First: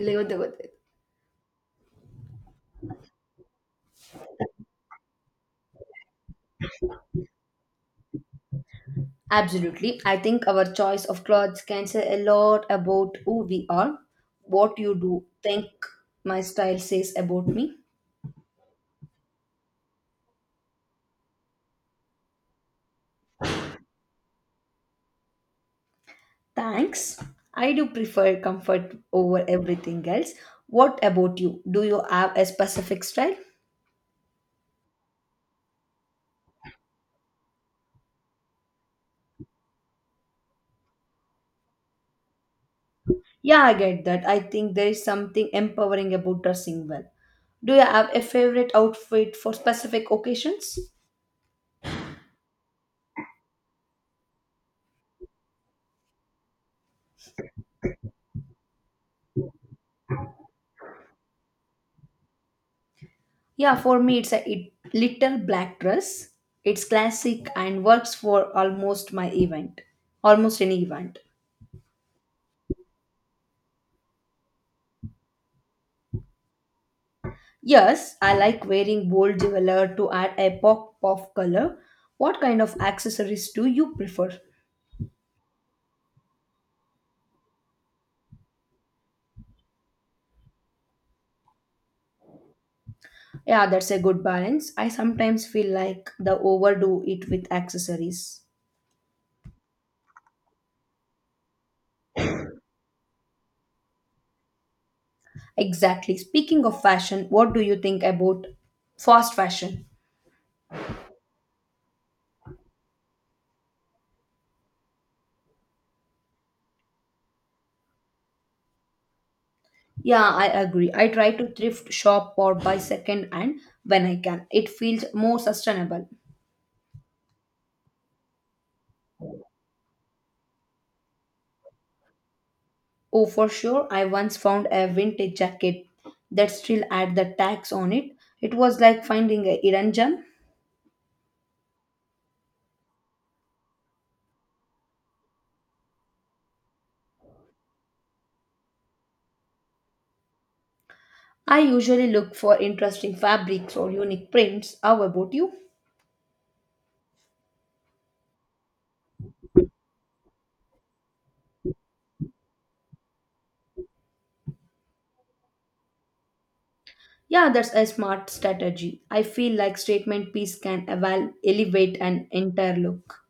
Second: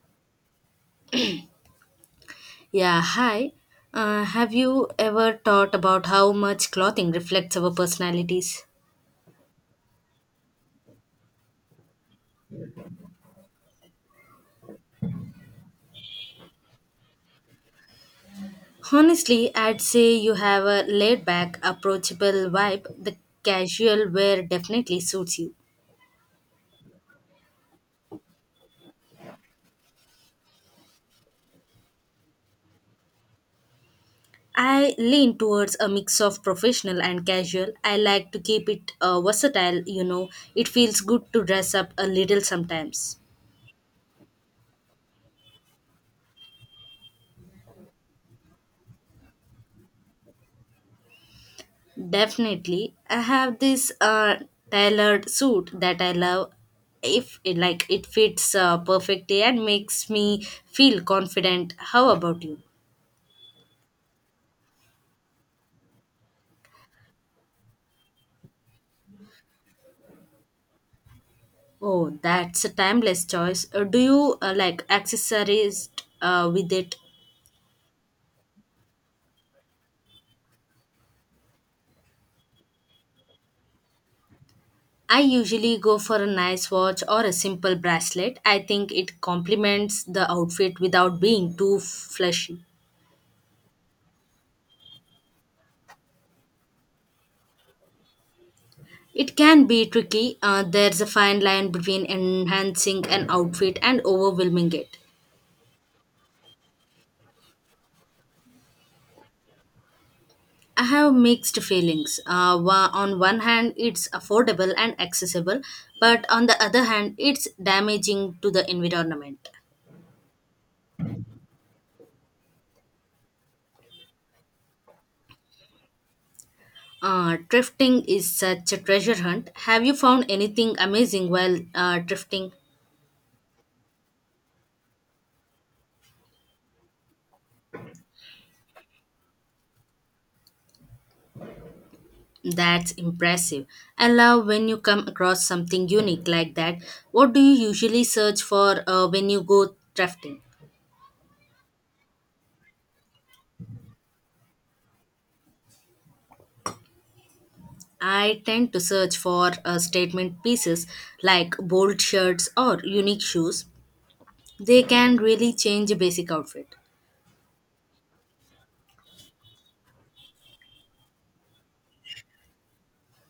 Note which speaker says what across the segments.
Speaker 1: ಗೊತ್ತಿಲ್ಲ ಗೊತ್ತಿಲ್ಲ
Speaker 2: Yeah, hi. Have you ever thought about how much clothing reflects our personalities?
Speaker 1: Absolutely. I think our choice of clothes can say a lot about who we are. What you do think my style says about me.
Speaker 2: Honestly, I'd say you have a laid back, approachable vibe. The casual wear definitely suits you.
Speaker 1: Thanks. I do prefer comfort over everything else. What about you? Do you have a specific style?
Speaker 2: I lean towards a mix of professional and casual. I like to keep it versatile, you know. It feels good to dress up a little sometimes.
Speaker 1: Yeah, I get that. I think there is something empowering about dressing well. Do you have a favorite outfit for specific occasions?
Speaker 2: Definitely. I have this tailored suit that I love if it fits perfectly and makes me feel confident. How about you?
Speaker 1: Yeah, for me, it's a it, little black dress. It's classic and works for almost my event, almost any event.
Speaker 2: Oh, that's a timeless choice. Do you like accessories with it?
Speaker 1: Yes, I like wearing bold jewelry to add a pop of color. What kind of accessories do you prefer?
Speaker 2: I usually go for a nice watch or a simple bracelet. I think it complements the outfit without being too flashy.
Speaker 1: Yeah, that's a good balance. I sometimes feel like the overdo it with accessories.
Speaker 2: It can be tricky. There's a fine line between enhancing an outfit and overwhelming it.
Speaker 1: Exactly. Speaking of fashion, what do you think about fast fashion?
Speaker 2: I have mixed feelings. On one hand, it's affordable and accessible, but on the other hand, it's damaging to the environment.
Speaker 1: Yeah, I agree. I try to thrift shop or buy second hand when I can. It feels more sustainable.
Speaker 2: Thrifting is such a treasure hunt. Have you found anything amazing while thrifting?
Speaker 1: Oh, for sure. I once found a vintage jacket that still had the tags on it. It was like finding a hidden gem.
Speaker 2: That's impressive. I love when you come across something unique like that. What do you usually search for when you go thrifting?
Speaker 1: I usually look for interesting fabrics or unique prints. How about you?
Speaker 2: I tend to search for statement pieces like bold shirts or unique shoes. They can really change a basic outfit,
Speaker 1: Yeah, that's a smart strategy. I feel like statement piece can elevate an entire look.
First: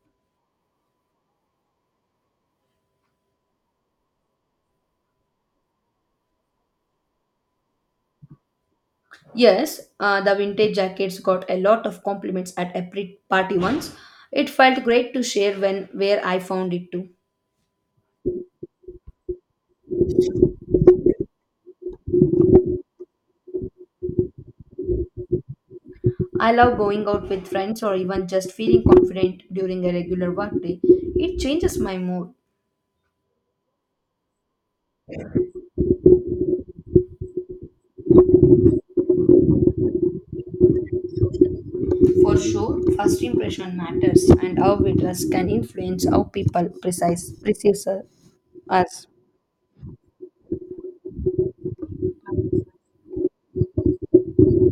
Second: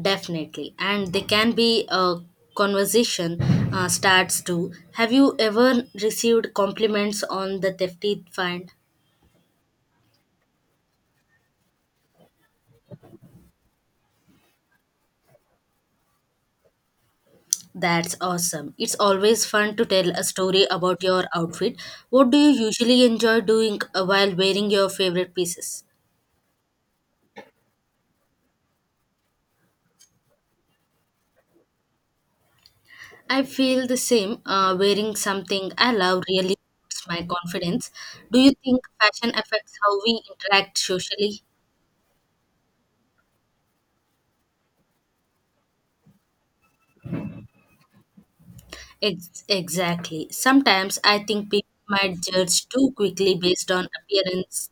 Speaker 2: definitely, and they can be a conversation starts too. Have you ever received compliments on the thefty find?
Speaker 1: Yes, the vintage jackets got a lot of compliments at a party once. It felt great to share when where I found it too.
Speaker 2: That's awesome. It's always fun to tell a story about your outfit. What do you usually enjoy doing while wearing your favorite pieces?
Speaker 1: I love going out with friends or even just feeling confident during a regular workday. It changes my mood.
Speaker 2: I feel the same. Wearing something I love really boosts my confidence. Do you think fashion affects how we interact socially?
Speaker 1: For sure, first impression matters, and how we dress can influence how people precise perceives us.
Speaker 2: Exactly. Sometimes I think people might judge too quickly based on appearance.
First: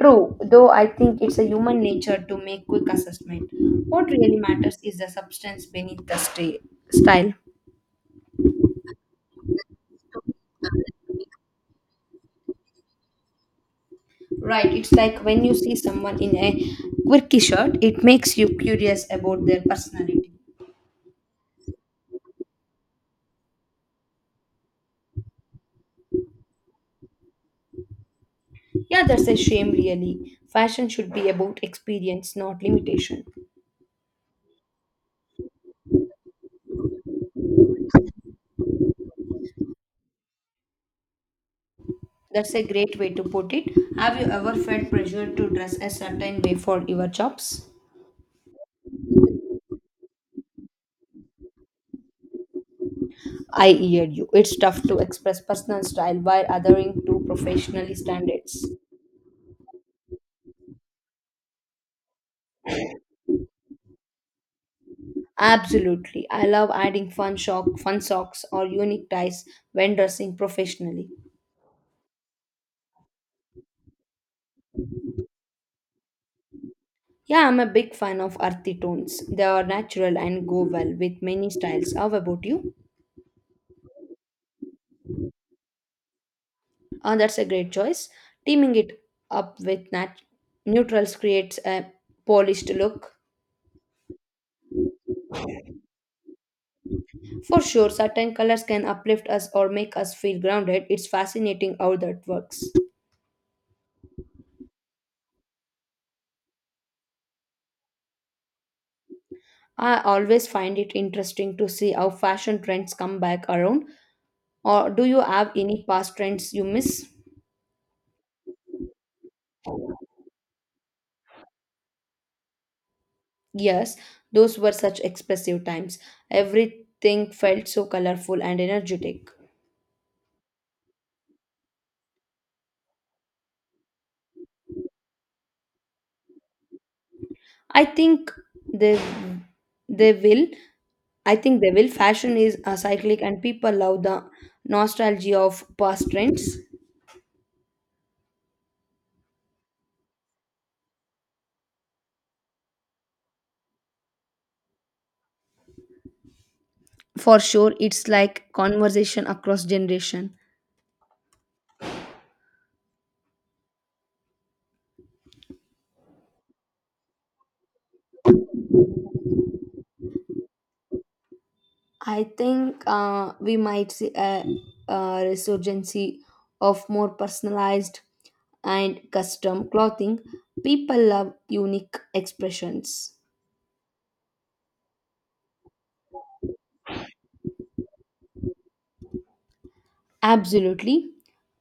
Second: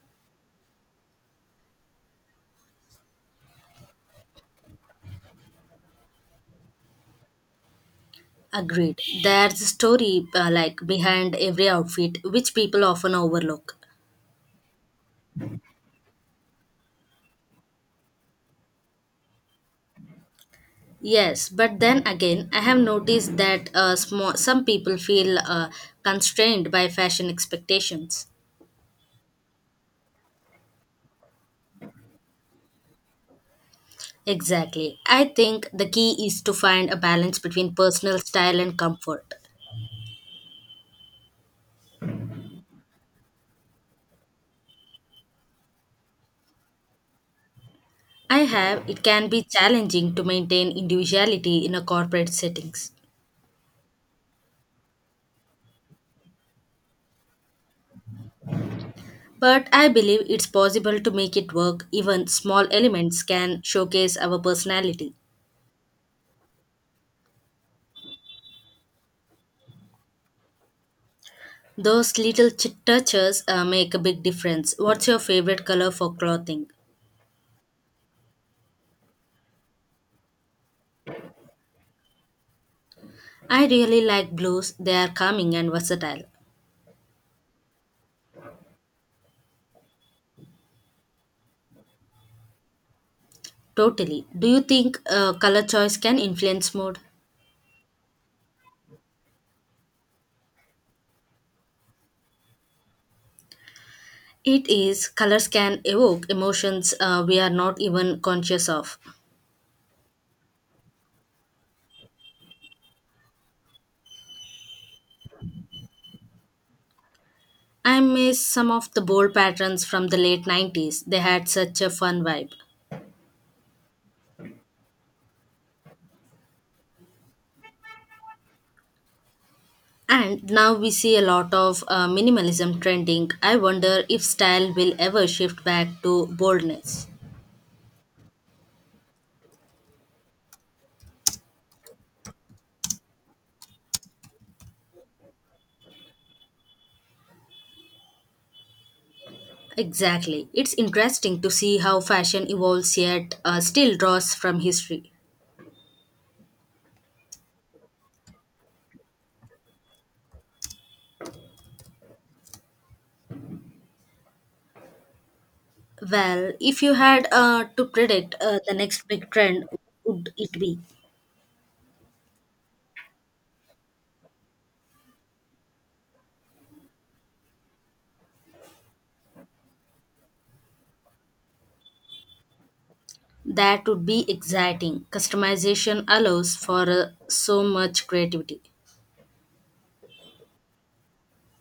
Speaker 1: True, though I think it's a human nature to make quick assessment. What really matters is the substance beneath the style.
Speaker 2: Agreed. There's a story like behind every outfit, which people often overlook.
Speaker 1: Right, it's like when you see someone in a quirky shirt, it makes you curious about their personality.
Speaker 2: Yes, but then again, I have noticed that some people feel constrained by fashion expectations.
Speaker 1: Yeah, that's a shame, really. Fashion should be about experience, not limitation.
Speaker 2: Exactly. I think the key is to find a balance between personal style and comfort.
Speaker 1: That's a great way to put it. Have you ever felt pressured to dress a certain way for your jobs?
Speaker 2: I have, it can be challenging to maintain individuality in a corporate settings.
Speaker 1: I hear you. It's tough to express personal style while adhering to professional standards.
Speaker 2: But I believe it's possible to make it work. Even small elements can showcase our personality.
Speaker 1: Absolutely. I love adding fun socks or unique ties when dressing professionally.
Speaker 2: Those little touches make a big difference. What's your favorite color for clothing?
Speaker 1: Yeah, I'm a big fan of earthy tones. They are natural and go well with many styles. How about you?
Speaker 2: I really like blues. They are calming and versatile.
Speaker 1: Ah, that's a great choice. Teaming it up with neutrals creates a polished look.
Speaker 2: Totally. Do you think color choice can influence mood?
Speaker 1: For sure, certain colors can uplift us or make us feel grounded. It's fascinating how that works.
Speaker 2: It is, colors can evoke emotions we are not even conscious of.
Speaker 1: I always find it interesting to see how fashion trends come back around. Or do you have any past trends you miss?
Speaker 2: I miss some of the bold patterns from the late 90s. They had such a fun vibe.
Speaker 1: Yes, those were such expressive times. Everything felt so colorful and energetic.
Speaker 2: And now we see a lot of minimalism trending. I wonder if style will ever shift back to boldness.
Speaker 1: I think they they will. I think they will. Fashion is a cyclic, and people love the nostalgia of past trends.
Speaker 2: Exactly. It's interesting to see how fashion evolves yet still draws from history.
Speaker 1: For sure, it's like conversation across generation.
Speaker 2: Well, if you had to predict the next big trend, what would it be?
Speaker 1: I think we might see a resurgence of more personalized and custom clothing. People love unique expressions.
Speaker 2: That would be exciting. Customization allows for so much creativity.
Speaker 1: Absolutely.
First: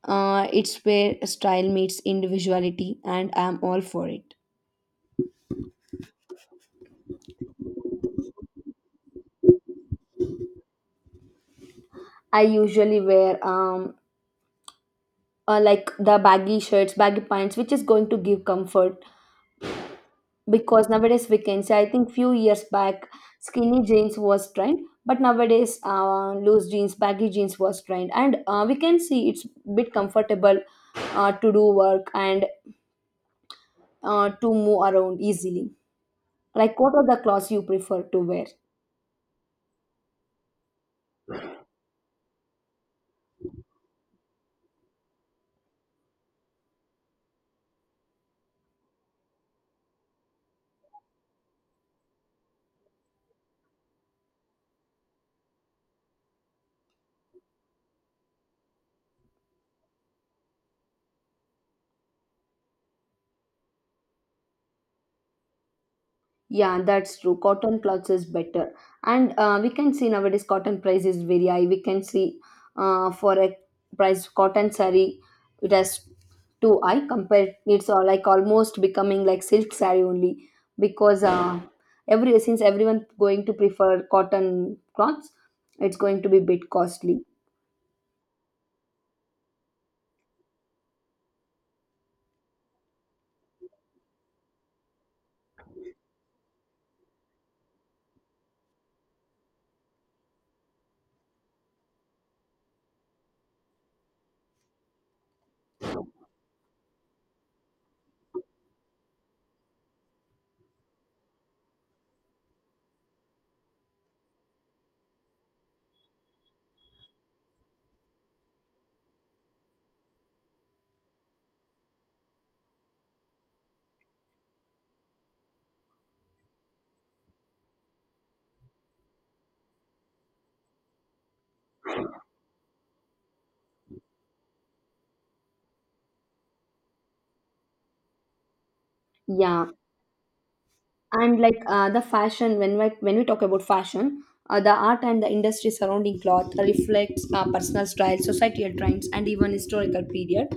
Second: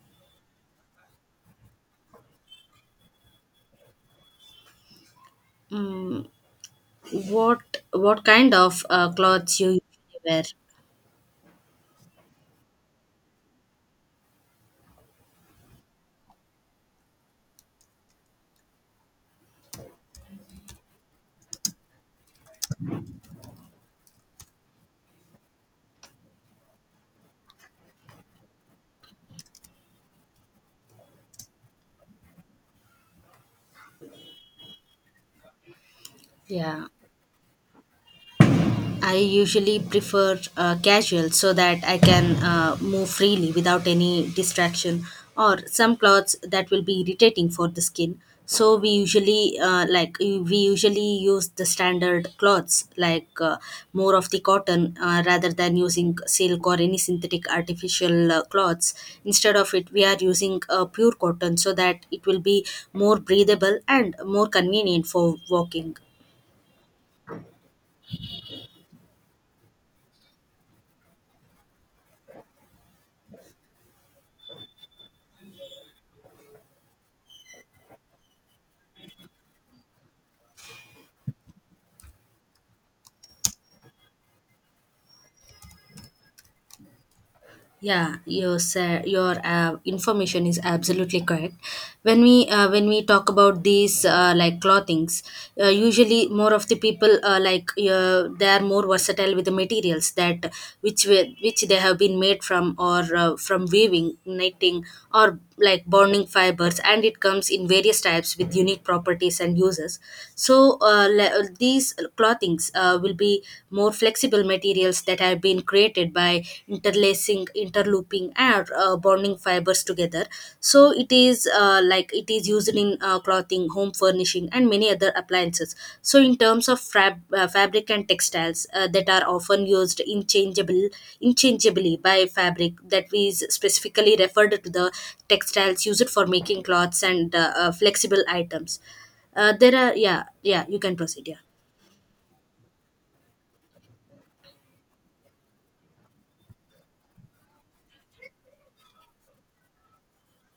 Speaker 1: It's where style meets individuality, and I'm all for it.
Speaker 2: Mm, what what kind of clothes you usually wear?
Speaker 1: I usually wear like the baggy shirts, baggy pants, which is going to give comfort because nowadays we can say I think few years back skinny jeans was trend, but nowadays loose jeans, baggy jeans was trend, and we can see it's bit comfortable to do work and to move around easily. Like
Speaker 2: Yeah.
Speaker 1: what are the clothes you prefer to wear?
Speaker 2: I usually prefer casual so that I can move freely without any distraction or some clothes that will be irritating for the skin. So we usually use the standard cloths like more of the cotton rather than using silk or any synthetic artificial cloths. Instead of it, we are using pure cotton so that it will be more breathable and more convenient for walking.
Speaker 1: Yeah, that's true. Cotton clothes is better. And we can see nowadays cotton price is very high. We can see for a price cotton saree, it has too high compared. It's all like almost becoming like silk saree only because every since everyone going to prefer cotton cloths, it's going to be bit costly.
Speaker 2: Yeah, your information is absolutely correct. When we talk about these like clothings, usually more of the people they are more versatile with the materials that which they have been made from or from weaving, knitting, or like bonding fibers, and it comes in various types with unique properties and uses. So these clothings will be more flexible materials that have been created by interlacing, interlooping and bonding fibers together, so it is like it is used in clothing, home furnishing, and many other appliances. So in terms of fabric and textiles that are often used inchangeable interchangeably by fabric, that we specifically referred to the textiles used for making cloths and flexible items.
Speaker 1: Yeah.
Speaker 2: There are, yeah, yeah, you can proceed,
Speaker 1: And
Speaker 2: yeah,
Speaker 1: like the fashion when we talk about fashion, the art and the industry surrounding cloth reflects personal style, societal trends, and even historical period.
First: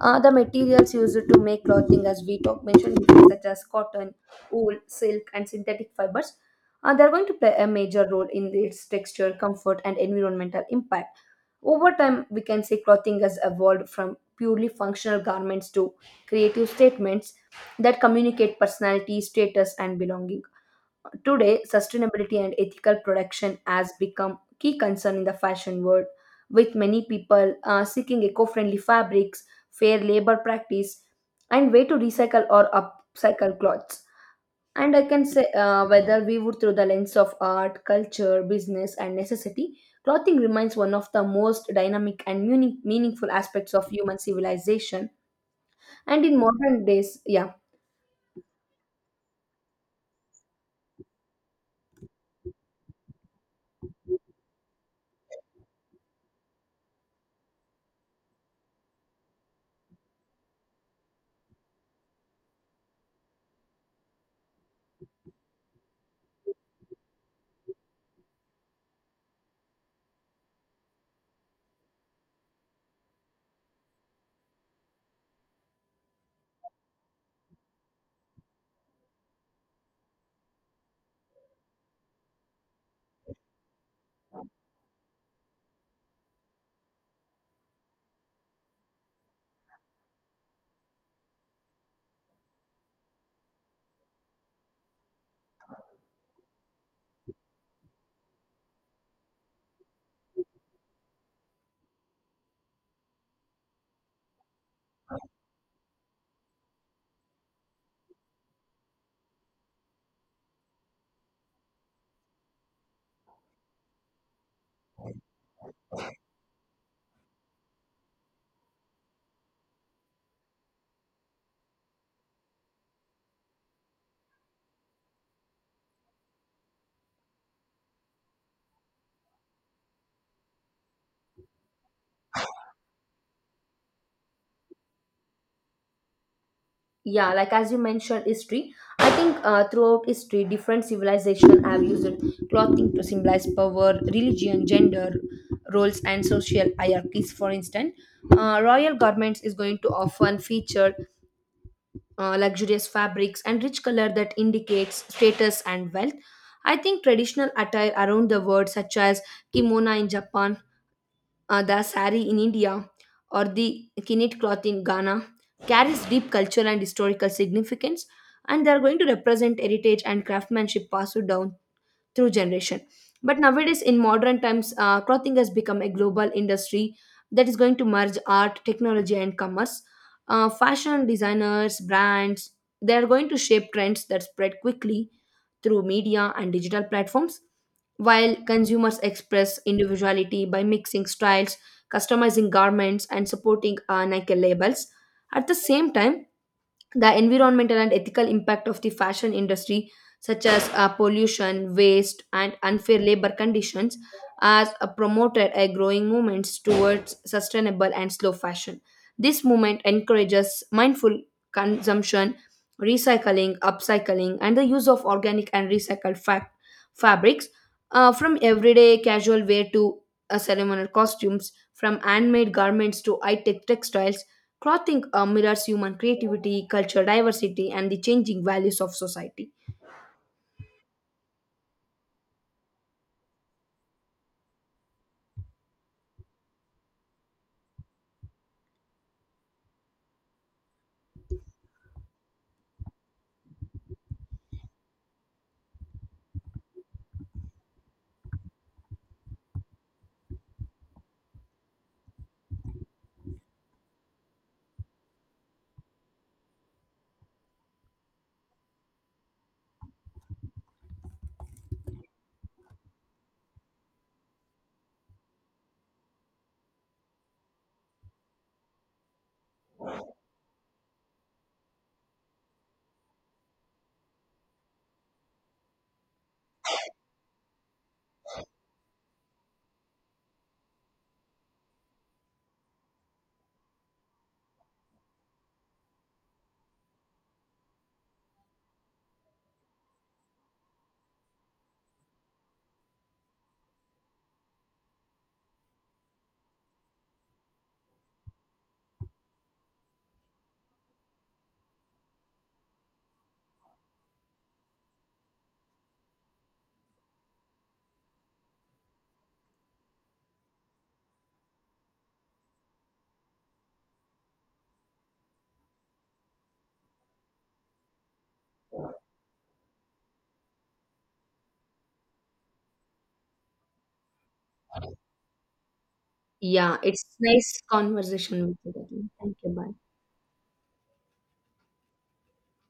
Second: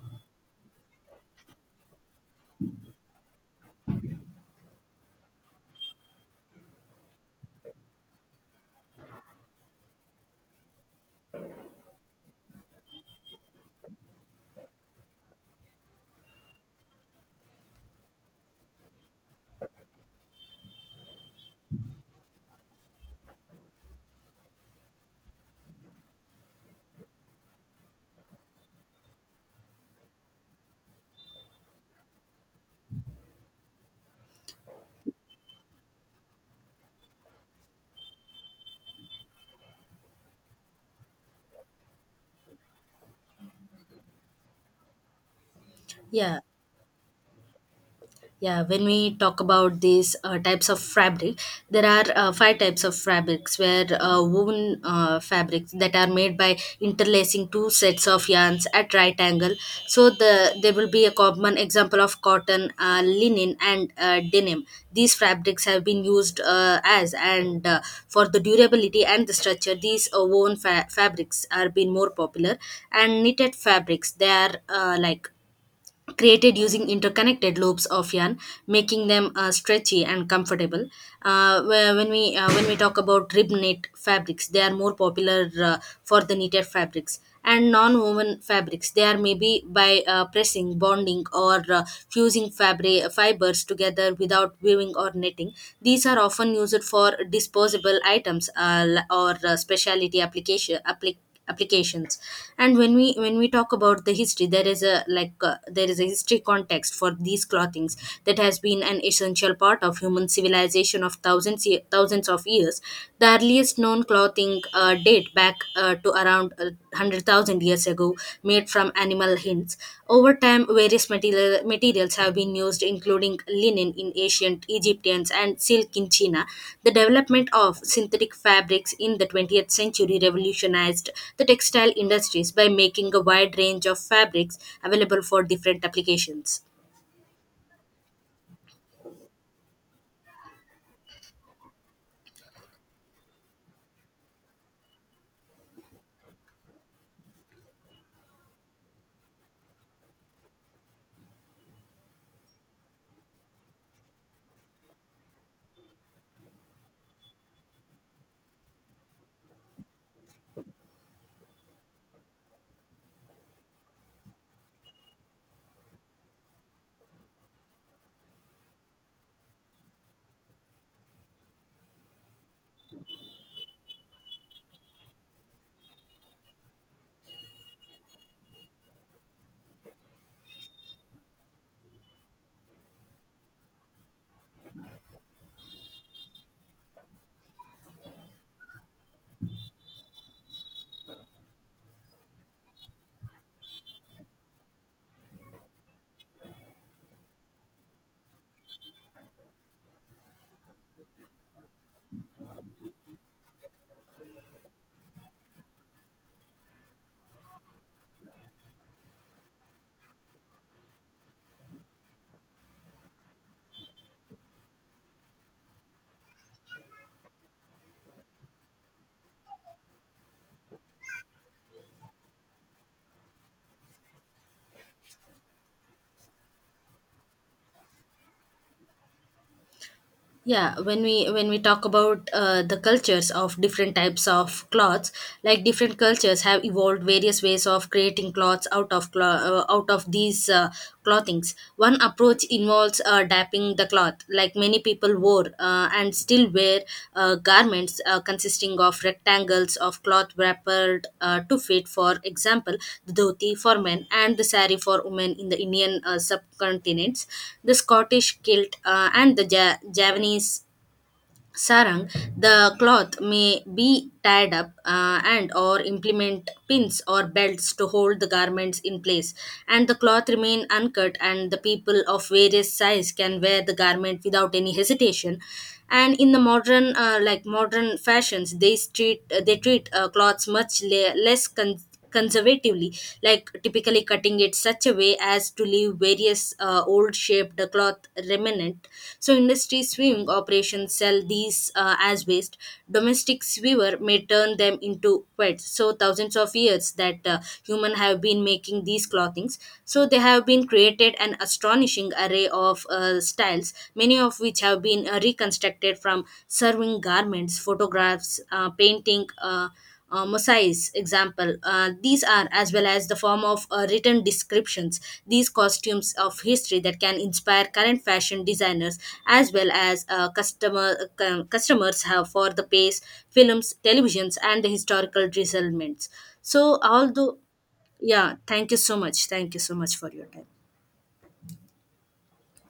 Speaker 1: The materials used to make clothing, as we talk mentioned before, such as cotton, wool, silk, and synthetic fibers, they're going to play a major role in its texture, comfort, and environmental impact. Over time, we can say clothing has evolved from purely functional garments to creative statements that communicate personality, status, and belonging. Today, sustainability and ethical production has become key concern in the fashion world, with many people seeking eco-friendly fabrics, fair labor practice, and way to recycle or upcycle clothes. And I can say whether we would through the lens of art, culture, business, and necessity, clothing remains one of the most dynamic and meaningful aspects of human civilization. And in
Speaker 2: yeah.
Speaker 1: modern days, yeah.
Speaker 2: Yeah, when we talk about these types of fabric, there are five types of fabrics where woven fabrics that are made by interlacing two sets of yarns at right angle. So there will be a common example of cotton, linen, and denim. These fabrics have been used as and for the durability and the structure. These woven fabrics are being more popular, and knitted fabrics, they are like created using interconnected loops of yarn, making them stretchy and comfortable. When we talk about rib knit fabrics, they are more popular for the knitted fabrics. And non-woven fabrics, they are maybe by pressing, bonding, or fusing fabric fibers together without weaving or knitting. These are often used for disposable items or specialty applications. And when we talk about the history, there is a like there is a history context for these clothings that has been an essential part of human civilization of thousands of years. The earliest known clothing date back to around 100,000 years ago, made from animal hints. Over time, materials have been used, including linen in ancient Egyptians and silk in China. The development of synthetic fabrics in the 20th century revolutionized the textile industries by making a wide range of fabrics available for different applications.
Speaker 1: Yeah, like as you mentioned history, I think throughout history different civilizations have used clothing to symbolize power, religion, gender roles, and social hierarchies. For instance, royal garments is going to often feature luxurious fabrics and rich color that indicates status and wealth. I think traditional attire around the world, such as kimono in Japan, the sari in India, or the kinet cloth in Ghana carries deep cultural and historical significance, and they are going to represent heritage and craftsmanship passed down through generation. But nowadays, in modern times, clothing has become a global industry that is going to merge art, technology, and commerce. Fashion designers brands, they are going to shape trends that spread quickly through media and digital platforms, while consumers express individuality by mixing styles, customizing garments, and supporting Nike labels. At the same time, the environmental and ethical impact of the fashion industry, such as pollution, waste, and unfair labor conditions, has promoted a growing movement towards sustainable and slow fashion. This movement encourages mindful consumption, recycling, upcycling, and the use of organic and recycled fabrics, from everyday casual wear to ceremonial costumes, from handmade garments to high tech textiles. Clothing mirrors human creativity, cultural diversity, and the changing values of society.
Speaker 2: Yeah, when we talk about the cultures of different types of cloths, like different cultures have evolved various ways of creating cloths out of out of these clothings. One approach involves dapping the cloth, like many people wore store and still wear garments consisting of rectangles of cloth wrapped to fit, for example, the dhoti for men and the sari for women in the Indian subcontinents, the Scottish kilt and the Javanese sarang. The cloth may be tied up and or implement pins or belts to hold the garments in place, and the cloth remain uncut and the people of various size can wear the garment without any hesitation. And in the modern modern fashions, they treat cloths much less conservatively, like typically cutting it such a way as to leave various old shaped cloth remnant. So, industry sewing operations sell these as waste. Domestic sewer may turn them into pets. So, thousands of years that human have been making these clothings. So, they have been created an astonishing array of styles, many of which have been reconstructed from serving garments, photographs, painting. Mosaics example these are as well as the form of written descriptions, these costumes of history that can inspire current fashion designers as well as customers have for the pace films televisions and the historical results
Speaker 1: Yeah,
Speaker 2: so
Speaker 1: it's
Speaker 2: although
Speaker 1: nice
Speaker 2: yeah,
Speaker 1: conversation with
Speaker 2: thank you so
Speaker 1: you.
Speaker 2: much,
Speaker 1: Thank you.
Speaker 2: thank you so
Speaker 1: Bye.
Speaker 2: much for your time.